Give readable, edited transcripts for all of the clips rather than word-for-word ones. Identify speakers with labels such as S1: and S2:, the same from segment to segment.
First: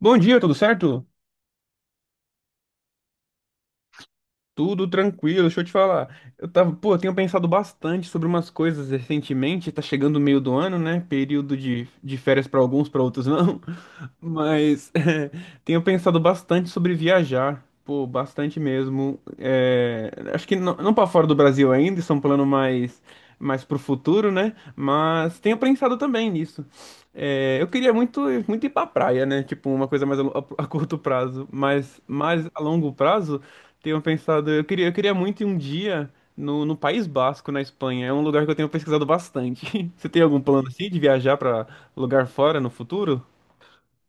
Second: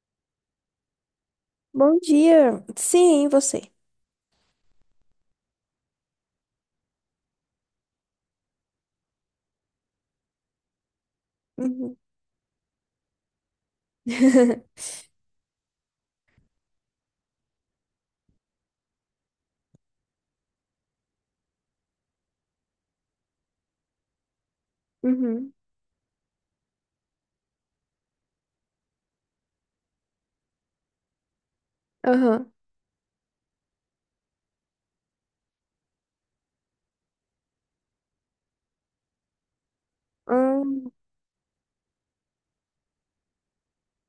S1: Bom dia, tudo certo?
S2: Bom dia. Sim, e você.
S1: Tudo tranquilo, deixa eu te falar. Eu tava, pô, eu tenho pensado bastante sobre umas coisas recentemente, tá chegando o meio do ano, né? Período de,
S2: Uhum.
S1: de férias pra alguns, pra outros não. Mas é, tenho pensado bastante sobre viajar, pô, bastante mesmo. É, acho que não para fora do Brasil ainda, isso é um plano mais pro futuro, né? Mas
S2: Uhum.
S1: tenho pensado também nisso. É, eu queria muito ir pra praia, né? Tipo, uma coisa mais a curto prazo, mas mais
S2: Aham.
S1: a longo prazo tenho pensado, eu queria muito ir um dia no País Basco, na Espanha. É um lugar que eu tenho pesquisado bastante. Você tem algum plano assim
S2: Hum,
S1: de viajar pra lugar fora no futuro?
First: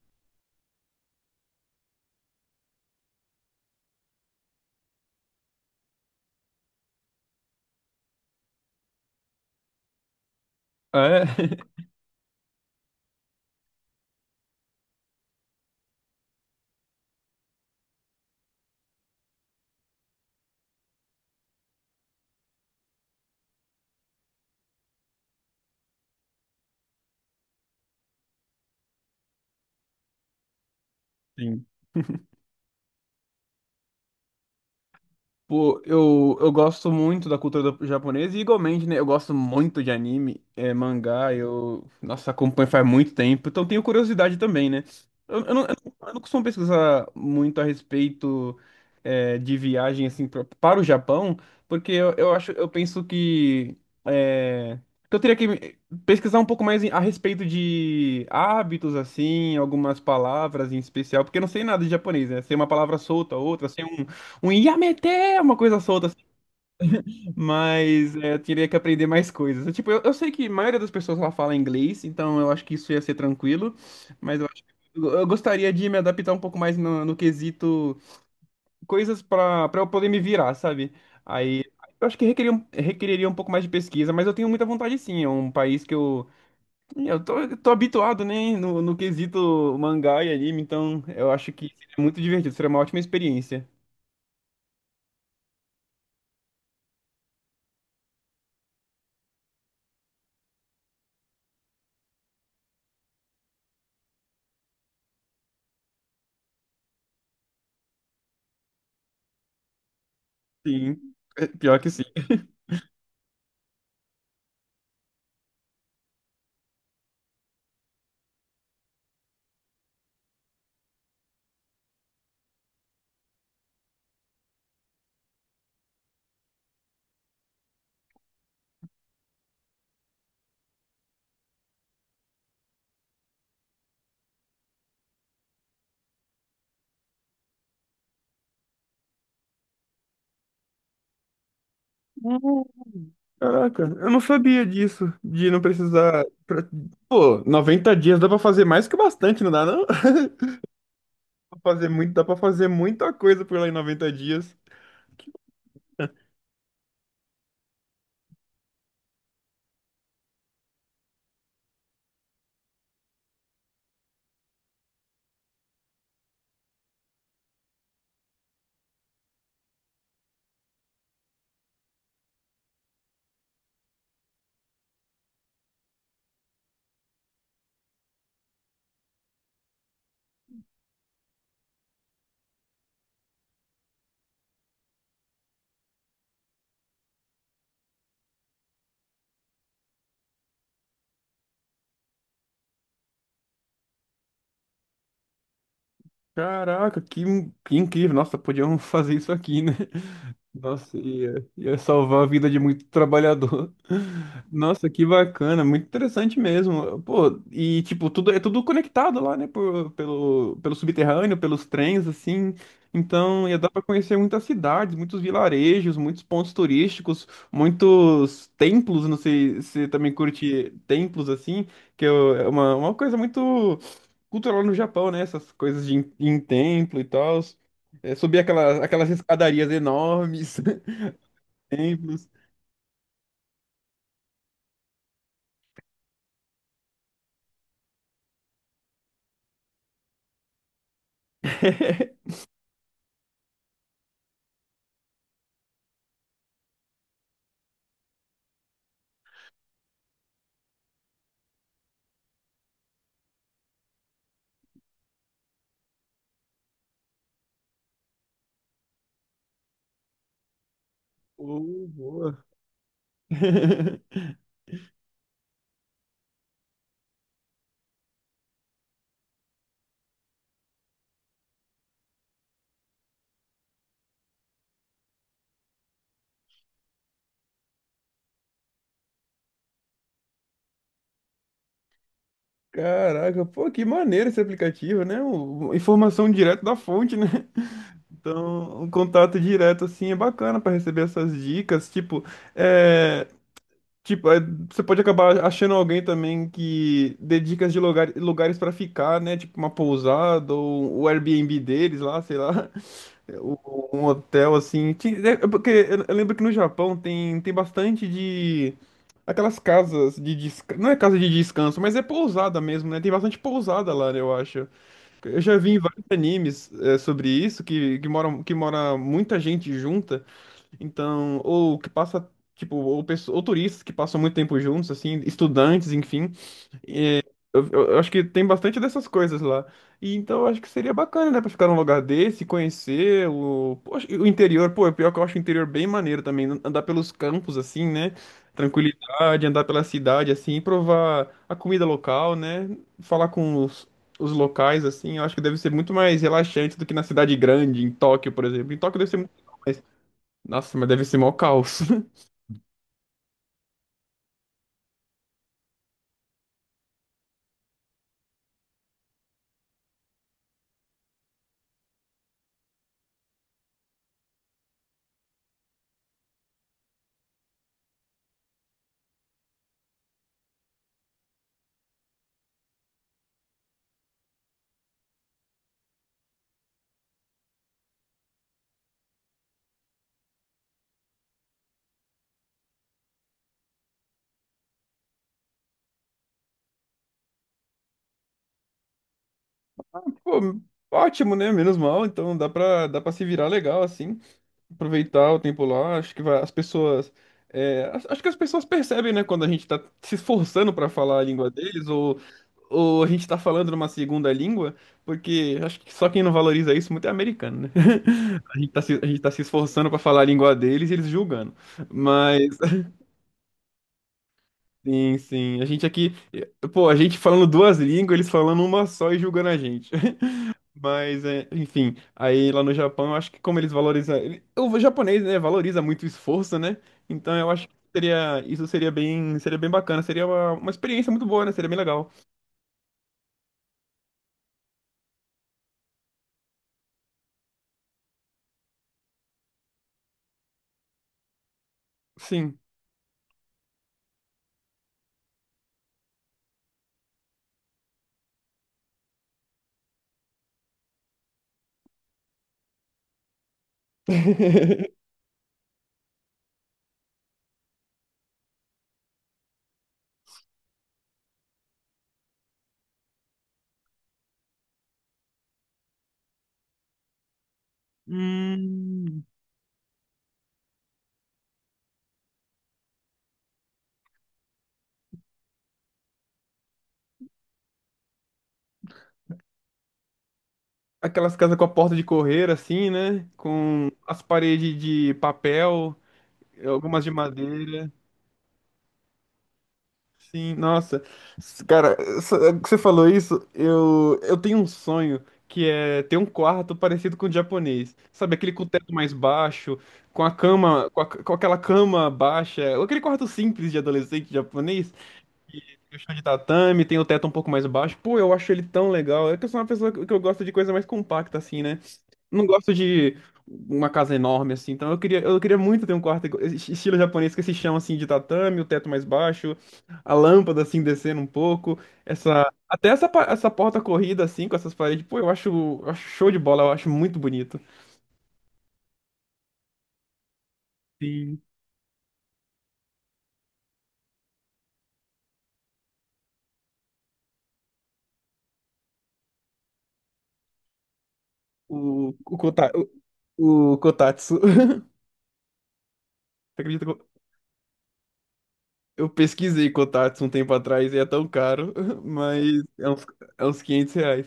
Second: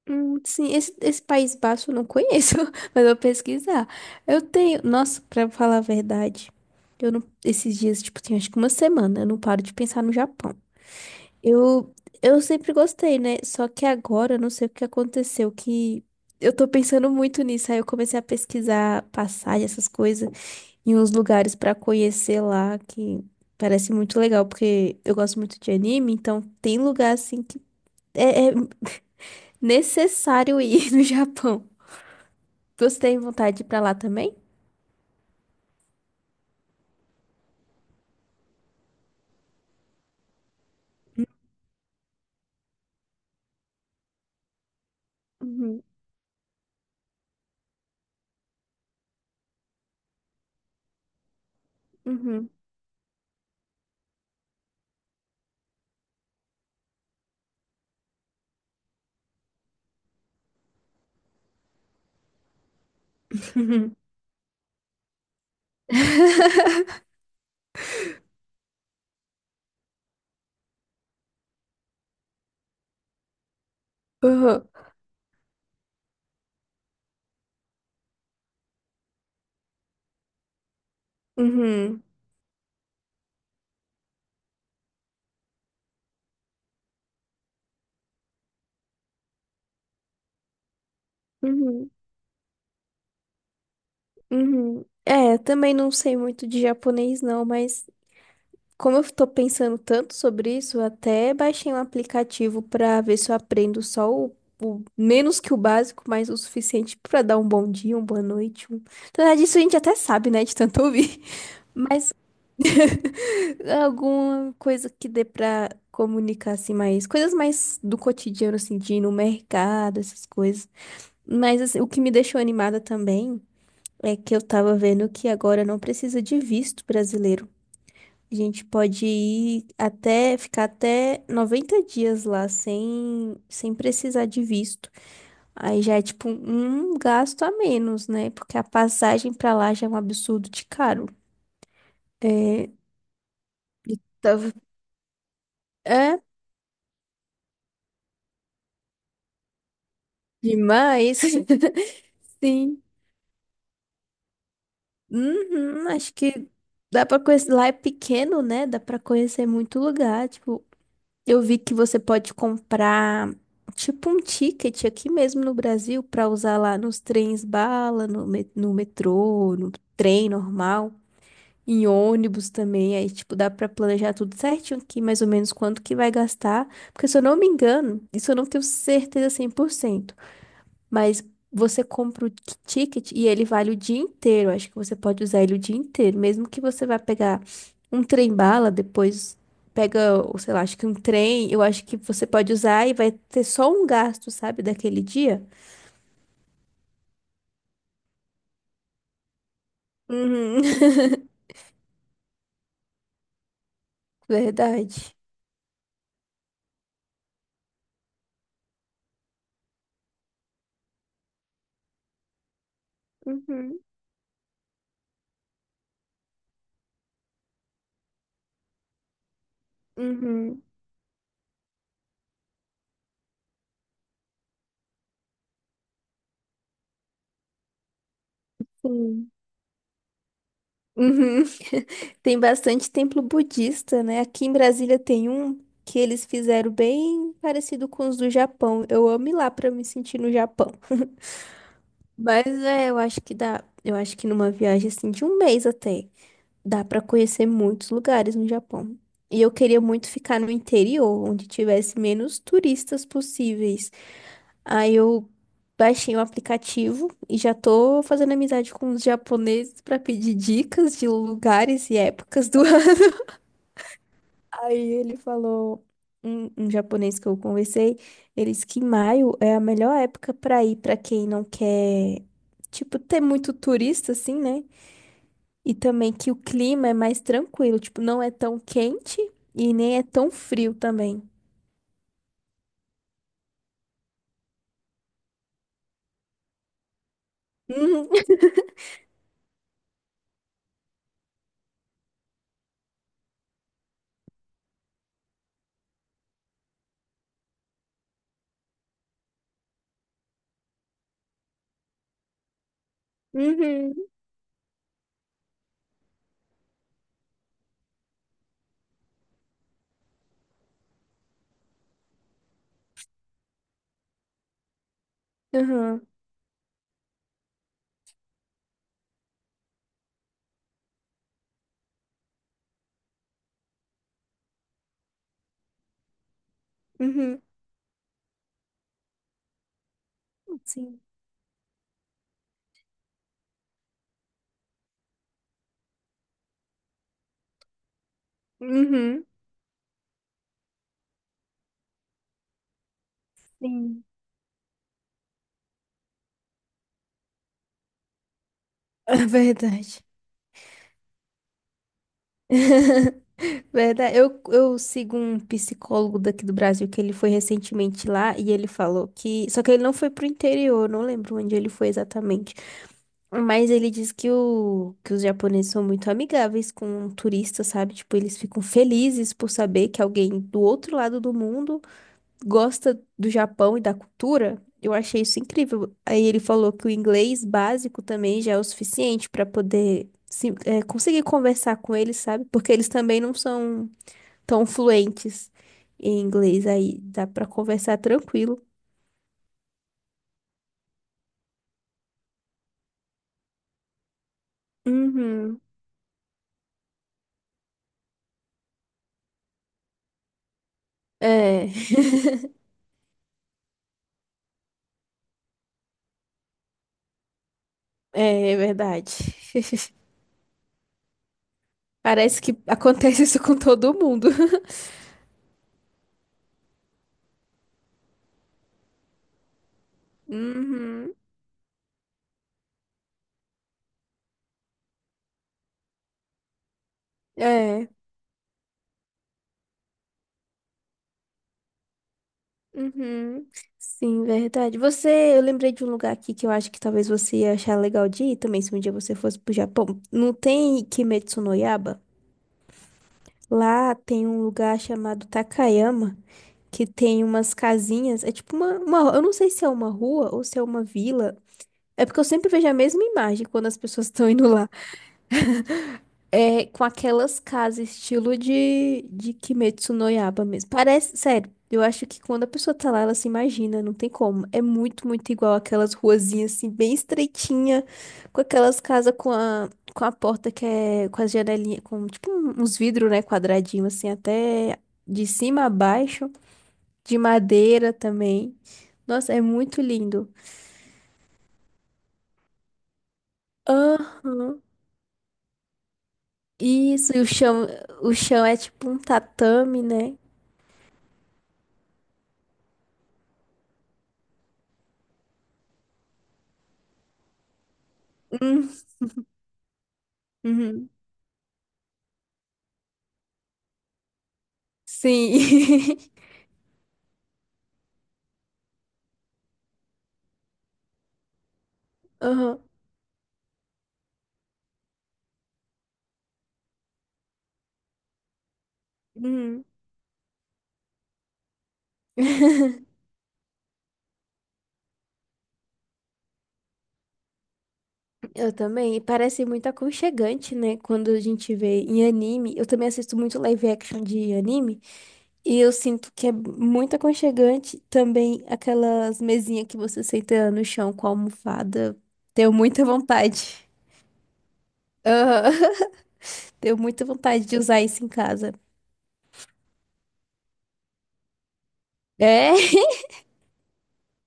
S2: sim, esse País Baixo eu não conheço, mas eu vou pesquisar. Eu tenho. Nossa, pra falar a verdade, eu não. Esses dias, tipo, tem acho que uma semana, eu não paro de pensar no Japão.
S1: É.
S2: Eu, eu sempre gostei, né? Só que agora, eu não sei o que aconteceu, que eu tô pensando muito nisso. Aí eu comecei a pesquisar passagem, essas coisas. E uns lugares pra conhecer lá que parece muito legal, porque eu gosto muito de anime, então tem lugar assim que é necessário ir no
S1: Sim.
S2: Japão. Você tem vontade de ir pra lá também?
S1: Pô, eu gosto muito da cultura japonesa e igualmente, né? Eu gosto muito de anime, é, mangá, eu, nossa, acompanho faz muito tempo, então tenho curiosidade também, né? Eu, eu não, eu
S2: Uhum,
S1: não eu não costumo pesquisar muito a respeito, é, de viagem, assim, para o Japão, porque eu
S2: uhum,
S1: acho, eu penso que, é, que eu teria que pesquisar um pouco mais a respeito de hábitos, assim, algumas palavras em especial, porque eu não sei nada de japonês, né? Sei uma palavra solta, outra, sei
S2: uhum.
S1: um Yamete, uma coisa solta, assim. Mas é, eu teria que aprender mais coisas. Tipo, eu sei que a maioria das pessoas lá fala inglês, então eu acho que isso ia ser tranquilo, mas eu acho
S2: Uhum,
S1: que eu gostaria de me adaptar um pouco mais no quesito coisas pra para eu poder me virar, sabe? Aí eu acho que requeriria um pouco mais de pesquisa, mas eu tenho muita vontade sim. É um país que eu, eu tô habituado, né, no quesito mangá e anime, então eu acho
S2: uhum,
S1: que
S2: uhum,
S1: seria muito divertido, seria uma ótima experiência.
S2: uhum. É, também não sei muito de japonês, não, mas. Como eu tô pensando tanto sobre isso, eu até baixei um aplicativo pra ver se eu aprendo só menos que o básico, mas o suficiente pra dar um bom dia, uma boa noite. Um... Na verdade, isso a gente até sabe, né, de tanto
S1: Sim,
S2: ouvir.
S1: é, pior que sim.
S2: Mas alguma coisa que dê pra comunicar assim mais, coisas mais do cotidiano assim, de ir no mercado, essas coisas. Mas assim, o que me deixou animada também é que eu tava vendo que agora não precisa de visto brasileiro. A gente pode ir até, ficar até 90 dias lá sem, sem precisar de visto. Aí já é tipo um gasto a menos, né? Porque a passagem pra lá já é um absurdo de caro. É,
S1: Caraca,
S2: e
S1: eu não
S2: tava-
S1: sabia disso, de não
S2: É
S1: precisar. Pô, 90 dias dá pra fazer mais que bastante, não dá não?
S2: demais.
S1: Pra fazer muito, dá pra fazer
S2: Sim.
S1: muita coisa por lá em 90 dias.
S2: Uhum, acho que dá pra conhecer. Lá é pequeno, né? Dá pra conhecer muito lugar. Tipo, eu vi que você pode comprar tipo um ticket aqui mesmo no Brasil para usar lá nos trens bala, no metrô, no trem normal, em ônibus também. Aí, tipo, dá para planejar tudo certinho aqui, mais ou menos quanto que vai gastar. Porque se eu não me engano, isso eu não tenho certeza 100%. Mas você compra o ticket e ele vale o dia inteiro. Acho que você pode usar ele o dia inteiro. Mesmo que você vá pegar um trem-bala, depois pega, ou sei lá, acho que um trem, eu acho que você pode usar e vai ter só um gasto, sabe, daquele dia.
S1: Caraca, que, que incrível. Nossa, podiam fazer isso aqui, né?
S2: Uhum.
S1: Nossa, ia salvar a vida de muito trabalhador. Nossa, que
S2: Verdade.
S1: bacana, muito interessante mesmo. Pô, e tipo, tudo é tudo conectado lá, né? Pelo subterrâneo, pelos trens, assim. Então ia dar
S2: Uhum.
S1: pra conhecer muitas cidades, muitos vilarejos, muitos pontos turísticos, muitos templos. Não sei se você também
S2: Uhum.
S1: curte templos, assim, que é uma coisa muito culto lá no Japão, né? Essas coisas de em templo e tal. É, subir aquelas
S2: Sim.
S1: escadarias enormes,
S2: Uhum.
S1: templos.
S2: Tem bastante templo budista, né? Aqui em Brasília tem um que eles fizeram bem parecido com os do Japão. Eu amo ir lá para me sentir no Japão. Mas é, eu acho que dá. Eu acho que numa viagem assim de um mês até, dá pra conhecer muitos lugares no Japão. E eu queria muito ficar no interior, onde tivesse menos turistas possíveis. Aí eu baixei o aplicativo e já tô fazendo amizade com os japoneses pra pedir dicas de
S1: Oh,
S2: lugares e
S1: boa.
S2: épocas do Aí ele falou, um japonês que eu conversei, ele disse que maio é a melhor época para ir para quem não quer, tipo, ter muito turista, assim, né? E também que o clima é mais tranquilo, tipo, não é tão quente e nem é tão frio também.
S1: Caraca, pô, que maneiro esse aplicativo, né? Informação direto da fonte, né?
S2: Uhum,
S1: Então, um contato direto, assim, é bacana para receber essas dicas. É, tipo, é, você pode acabar achando alguém também que dê dicas de lugar, lugares para ficar, né? Tipo, uma pousada ou o Airbnb deles lá, sei lá. Um hotel assim. É é porque eu lembro que no Japão tem, tem bastante de. Aquelas casas de descanso. Não é casa de descanso, mas é pousada mesmo, né? Tem bastante pousada lá, né, eu acho. Eu já
S2: uhum,
S1: vi em vários
S2: uhum,
S1: animes é, sobre isso, que, que mora muita gente junta. Então, ou que passa, tipo, ou, ou turistas que passam muito tempo juntos, assim, estudantes, enfim.
S2: uhum,
S1: Eu acho que tem bastante dessas coisas lá. E então eu acho que seria
S2: sim,
S1: bacana, né, pra ficar num lugar desse, conhecer o, poxa, e o interior. Pô, é pior que eu acho o interior bem maneiro também. Andar pelos campos, assim, né?
S2: uhum,
S1: Tranquilidade, andar pela cidade, assim, provar a comida local, né? Falar com
S2: sim.
S1: os locais, assim. Eu acho que deve ser muito mais relaxante do que na cidade grande, em Tóquio, por exemplo. Em Tóquio deve ser.
S2: É verdade.
S1: Nossa, mas deve ser mó caos.
S2: Verdade. Eu sigo um psicólogo daqui do Brasil que ele foi recentemente lá e ele falou que. Só que ele não foi pro interior, não lembro onde ele foi exatamente. Mas ele diz que, o, que os japoneses são muito amigáveis com turistas, sabe? Tipo, eles ficam felizes por saber que alguém do outro lado do mundo gosta do Japão e da cultura, eu achei isso incrível. Aí ele falou que o inglês básico também já é o suficiente para poder é, conseguir conversar com eles, sabe? Porque eles também não são tão fluentes em inglês, aí dá para conversar tranquilo.
S1: Pô, ótimo, né? Menos mal. Então dá pra se virar legal, assim. Aproveitar o
S2: Uhum.
S1: tempo lá. Acho que as pessoas. É, acho que as pessoas percebem, né, quando a gente tá se esforçando para falar a língua
S2: É,
S1: deles, ou a gente tá falando numa segunda língua, porque acho que só quem não valoriza isso muito é americano, né?
S2: é
S1: A gente tá se, a
S2: verdade.
S1: gente tá se esforçando para falar a língua deles e eles julgando.
S2: Parece
S1: Mas.
S2: que acontece isso com todo mundo.
S1: Sim, sim. A gente aqui, eh, pô, a gente falando duas línguas, eles falando uma só e julgando a gente.
S2: Uhum.
S1: Mas, é, enfim, aí lá no Japão, eu acho que como eles valorizam, o japonês, né, valoriza muito o esforço, né? Então eu acho que
S2: É.
S1: seria, isso seria bem bacana, seria uma experiência muito boa, né? Seria bem legal.
S2: Uhum. Sim, verdade. Você, eu lembrei de um lugar aqui que eu acho que talvez você ia achar legal de ir também, se um dia você fosse pro Japão. Não tem Kimetsu no Yaiba?
S1: Sim.
S2: Lá tem um lugar chamado Takayama, que tem umas casinhas, é tipo eu não sei se é uma rua ou se é uma vila. É porque eu sempre vejo a mesma imagem quando as pessoas estão indo lá. É com aquelas casas estilo de Kimetsu no Yaiba mesmo. Parece, sério, eu acho que quando a pessoa tá lá, ela se imagina, não tem como. É muito, muito igual aquelas ruazinhas assim, bem estreitinha, com aquelas casas com a porta que é com as janelinhas, com tipo uns vidros, né, quadradinho assim, até de cima a baixo, de madeira também. Nossa, é muito lindo.
S1: Aquelas casas com a porta de correr, assim, né? Com as
S2: Aham.
S1: paredes de papel, algumas de
S2: Isso, e
S1: madeira.
S2: o chão é tipo um tatame, né?
S1: Sim, nossa. Cara, que você falou isso, eu tenho um sonho que é ter um quarto parecido com o japonês. Sabe, aquele com o
S2: Hum,
S1: teto mais baixo, com a cama,
S2: uhum.
S1: com aquela cama baixa, aquele quarto simples de adolescente japonês, que tem
S2: Sim.
S1: o chão de tatame, tem o teto um pouco mais baixo. Pô, eu acho ele tão legal. É que eu sou uma pessoa que eu gosto de coisa mais compacta, assim, né? Não
S2: Aham.
S1: gosto de uma casa enorme assim, então eu queria muito ter um quarto estilo japonês com esse chão assim de tatame, o teto mais baixo,
S2: Uhum.
S1: a lâmpada assim descendo um pouco, essa porta corrida assim com essas paredes, pô, eu acho show de bola, eu acho muito bonito.
S2: Eu também. E parece muito aconchegante, né? Quando a
S1: Sim.
S2: gente vê em anime. Eu também assisto muito live action de anime. E eu sinto que é muito aconchegante. Também aquelas mesinhas que você senta no chão com a almofada.
S1: O o,
S2: Tenho
S1: kota,
S2: muita vontade.
S1: o Kotatsu.
S2: Aham.
S1: Você
S2: Tenho
S1: acredita que
S2: muita
S1: eu
S2: vontade de usar isso em casa.
S1: eu pesquisei Kotatsu um tempo atrás e é tão caro, mas
S2: É?
S1: é uns 500 reais.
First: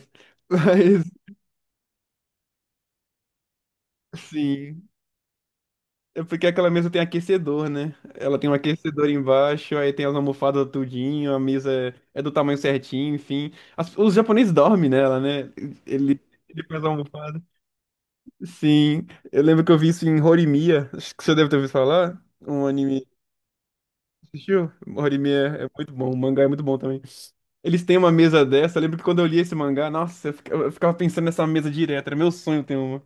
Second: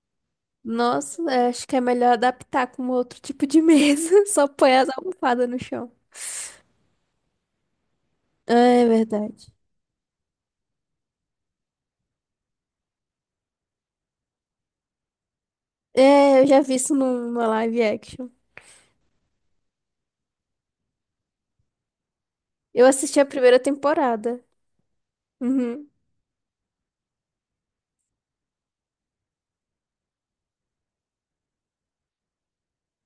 S2: Nossa, é, acho que é melhor adaptar com outro tipo de
S1: Mas
S2: mesa. Só põe
S1: sim,
S2: as almofadas no chão.
S1: é porque aquela mesa tem aquecedor, né? Ela tem um
S2: Ah, é
S1: aquecedor
S2: verdade.
S1: embaixo, aí tem as almofadas tudinho, a mesa é, é do tamanho certinho, enfim. Os japoneses dormem nela, né? Ele
S2: É, eu já
S1: ele
S2: vi
S1: faz a
S2: isso
S1: almofada.
S2: numa live action.
S1: Sim, eu lembro que eu vi isso em Horimiya, acho que você deve ter ouvido falar, um
S2: Eu
S1: anime.
S2: assisti a primeira temporada.
S1: Assistiu? Horimiya é
S2: Uhum.
S1: muito bom, o mangá é muito bom também. Eles têm uma mesa dessa, eu lembro que quando eu li esse mangá, nossa, eu ficava pensando nessa mesa direto, era meu sonho ter uma.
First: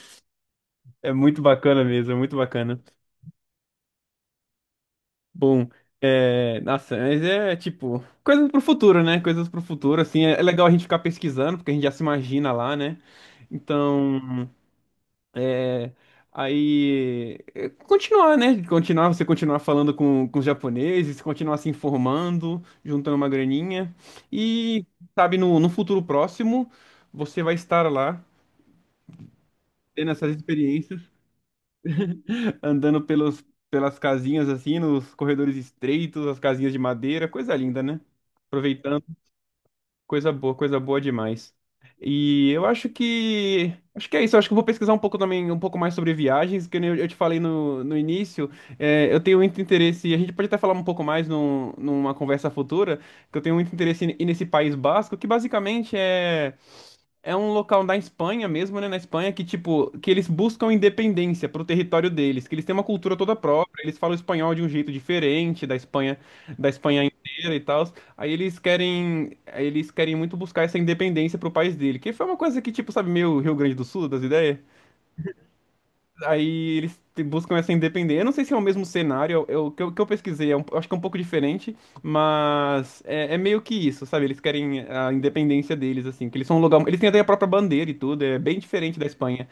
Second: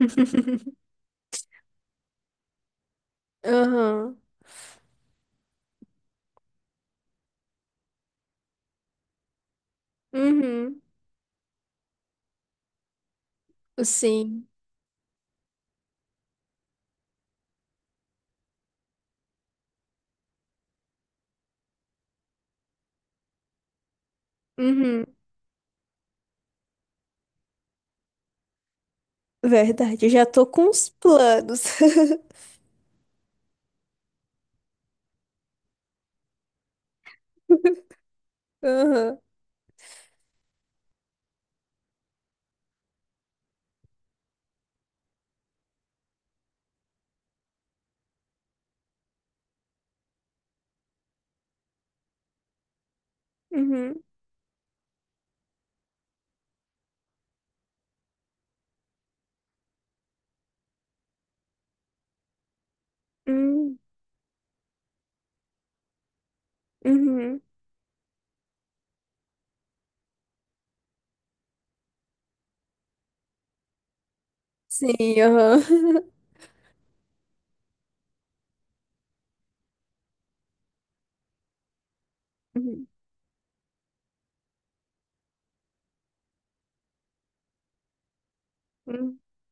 S1: É muito bacana mesmo, é muito bacana.
S2: Aham.
S1: Bom, é, nossa, mas é tipo, coisas pro futuro, né? Coisas pro futuro, assim, é é legal a
S2: Uhum.
S1: gente ficar pesquisando, porque a gente já se imagina lá, né? Então,
S2: Sim.
S1: é, aí, é, continuar, né? Continuar, você continuar falando com os japoneses, continuar se informando, juntando uma graninha, e,
S2: Uhum.
S1: sabe, no futuro próximo, você vai estar lá,
S2: Verdade,
S1: tendo
S2: eu já
S1: essas
S2: tô com os
S1: experiências,
S2: planos.
S1: andando pelos, pelas casinhas, assim, nos corredores estreitos, as casinhas de madeira, coisa linda, né? Aproveitando
S2: Aham.
S1: coisa boa, coisa boa demais. E eu acho que. Acho que é isso. Eu acho que eu vou pesquisar um pouco também, um pouco mais sobre viagens, que nem eu te falei no início. É, eu tenho muito interesse, e a gente pode até falar um pouco mais numa conversa futura, que eu tenho muito
S2: Uhum.
S1: interesse em, em nesse País Basco, que basicamente é. É um local da Espanha mesmo, né? Na Espanha que, tipo, que eles buscam independência pro território deles, que eles têm uma cultura toda
S2: Uhum.
S1: própria, eles falam espanhol de um jeito diferente da Espanha
S2: Uhum.
S1: inteira e tal. Aí eles querem muito buscar essa independência pro país dele, que foi uma coisa que, tipo, sabe, meio Rio Grande do Sul, das ideias?
S2: Sim, aham.
S1: Aí eles buscam essa independência. Eu não sei se é o mesmo cenário, que eu pesquisei, é eu acho que é um pouco diferente,
S2: Uhum.
S1: mas é, é meio que isso, sabe? Eles querem a independência deles, assim, que eles são um lugar. Eles têm até a própria bandeira e tudo, é bem diferente da
S2: Uhum.
S1: Espanha.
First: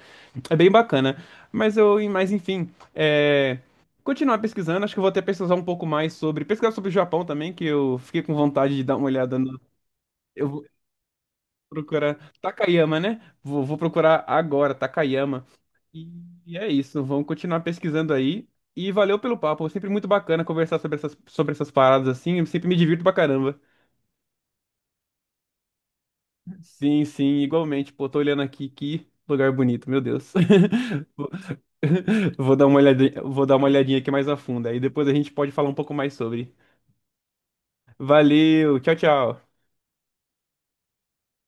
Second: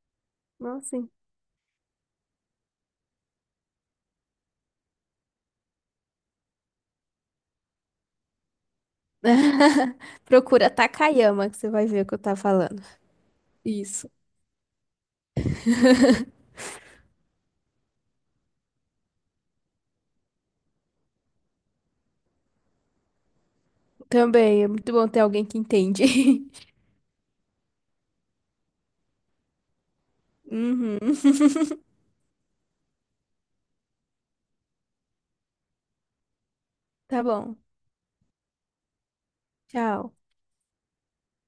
S1: É bem
S2: Nossa, sim.
S1: bacana. Mas eu, mas enfim, é, continuar pesquisando, acho que eu vou até pesquisar um pouco mais sobre. Pesquisar sobre o Japão também, que eu fiquei com vontade de dar uma olhada no. Eu vou
S2: Procura Takayama, que você vai ver o que eu
S1: procurar
S2: tava falando.
S1: Takayama, né? Vou
S2: Isso.
S1: procurar agora, Takayama. E e é isso, vamos continuar pesquisando aí. E valeu pelo papo, sempre muito bacana conversar sobre essas paradas assim, eu sempre me divirto pra caramba.
S2: Também é muito bom ter alguém que entende.
S1: Sim, sim, igualmente. Pô, tô olhando aqui, que lugar bonito, meu Deus.
S2: Uhum.
S1: Vou vou dar uma olhadinha, vou dar uma olhadinha aqui mais a fundo, aí depois a gente pode falar um pouco mais sobre.
S2: Tá bom.
S1: Valeu, tchau, tchau.
S2: Tchau.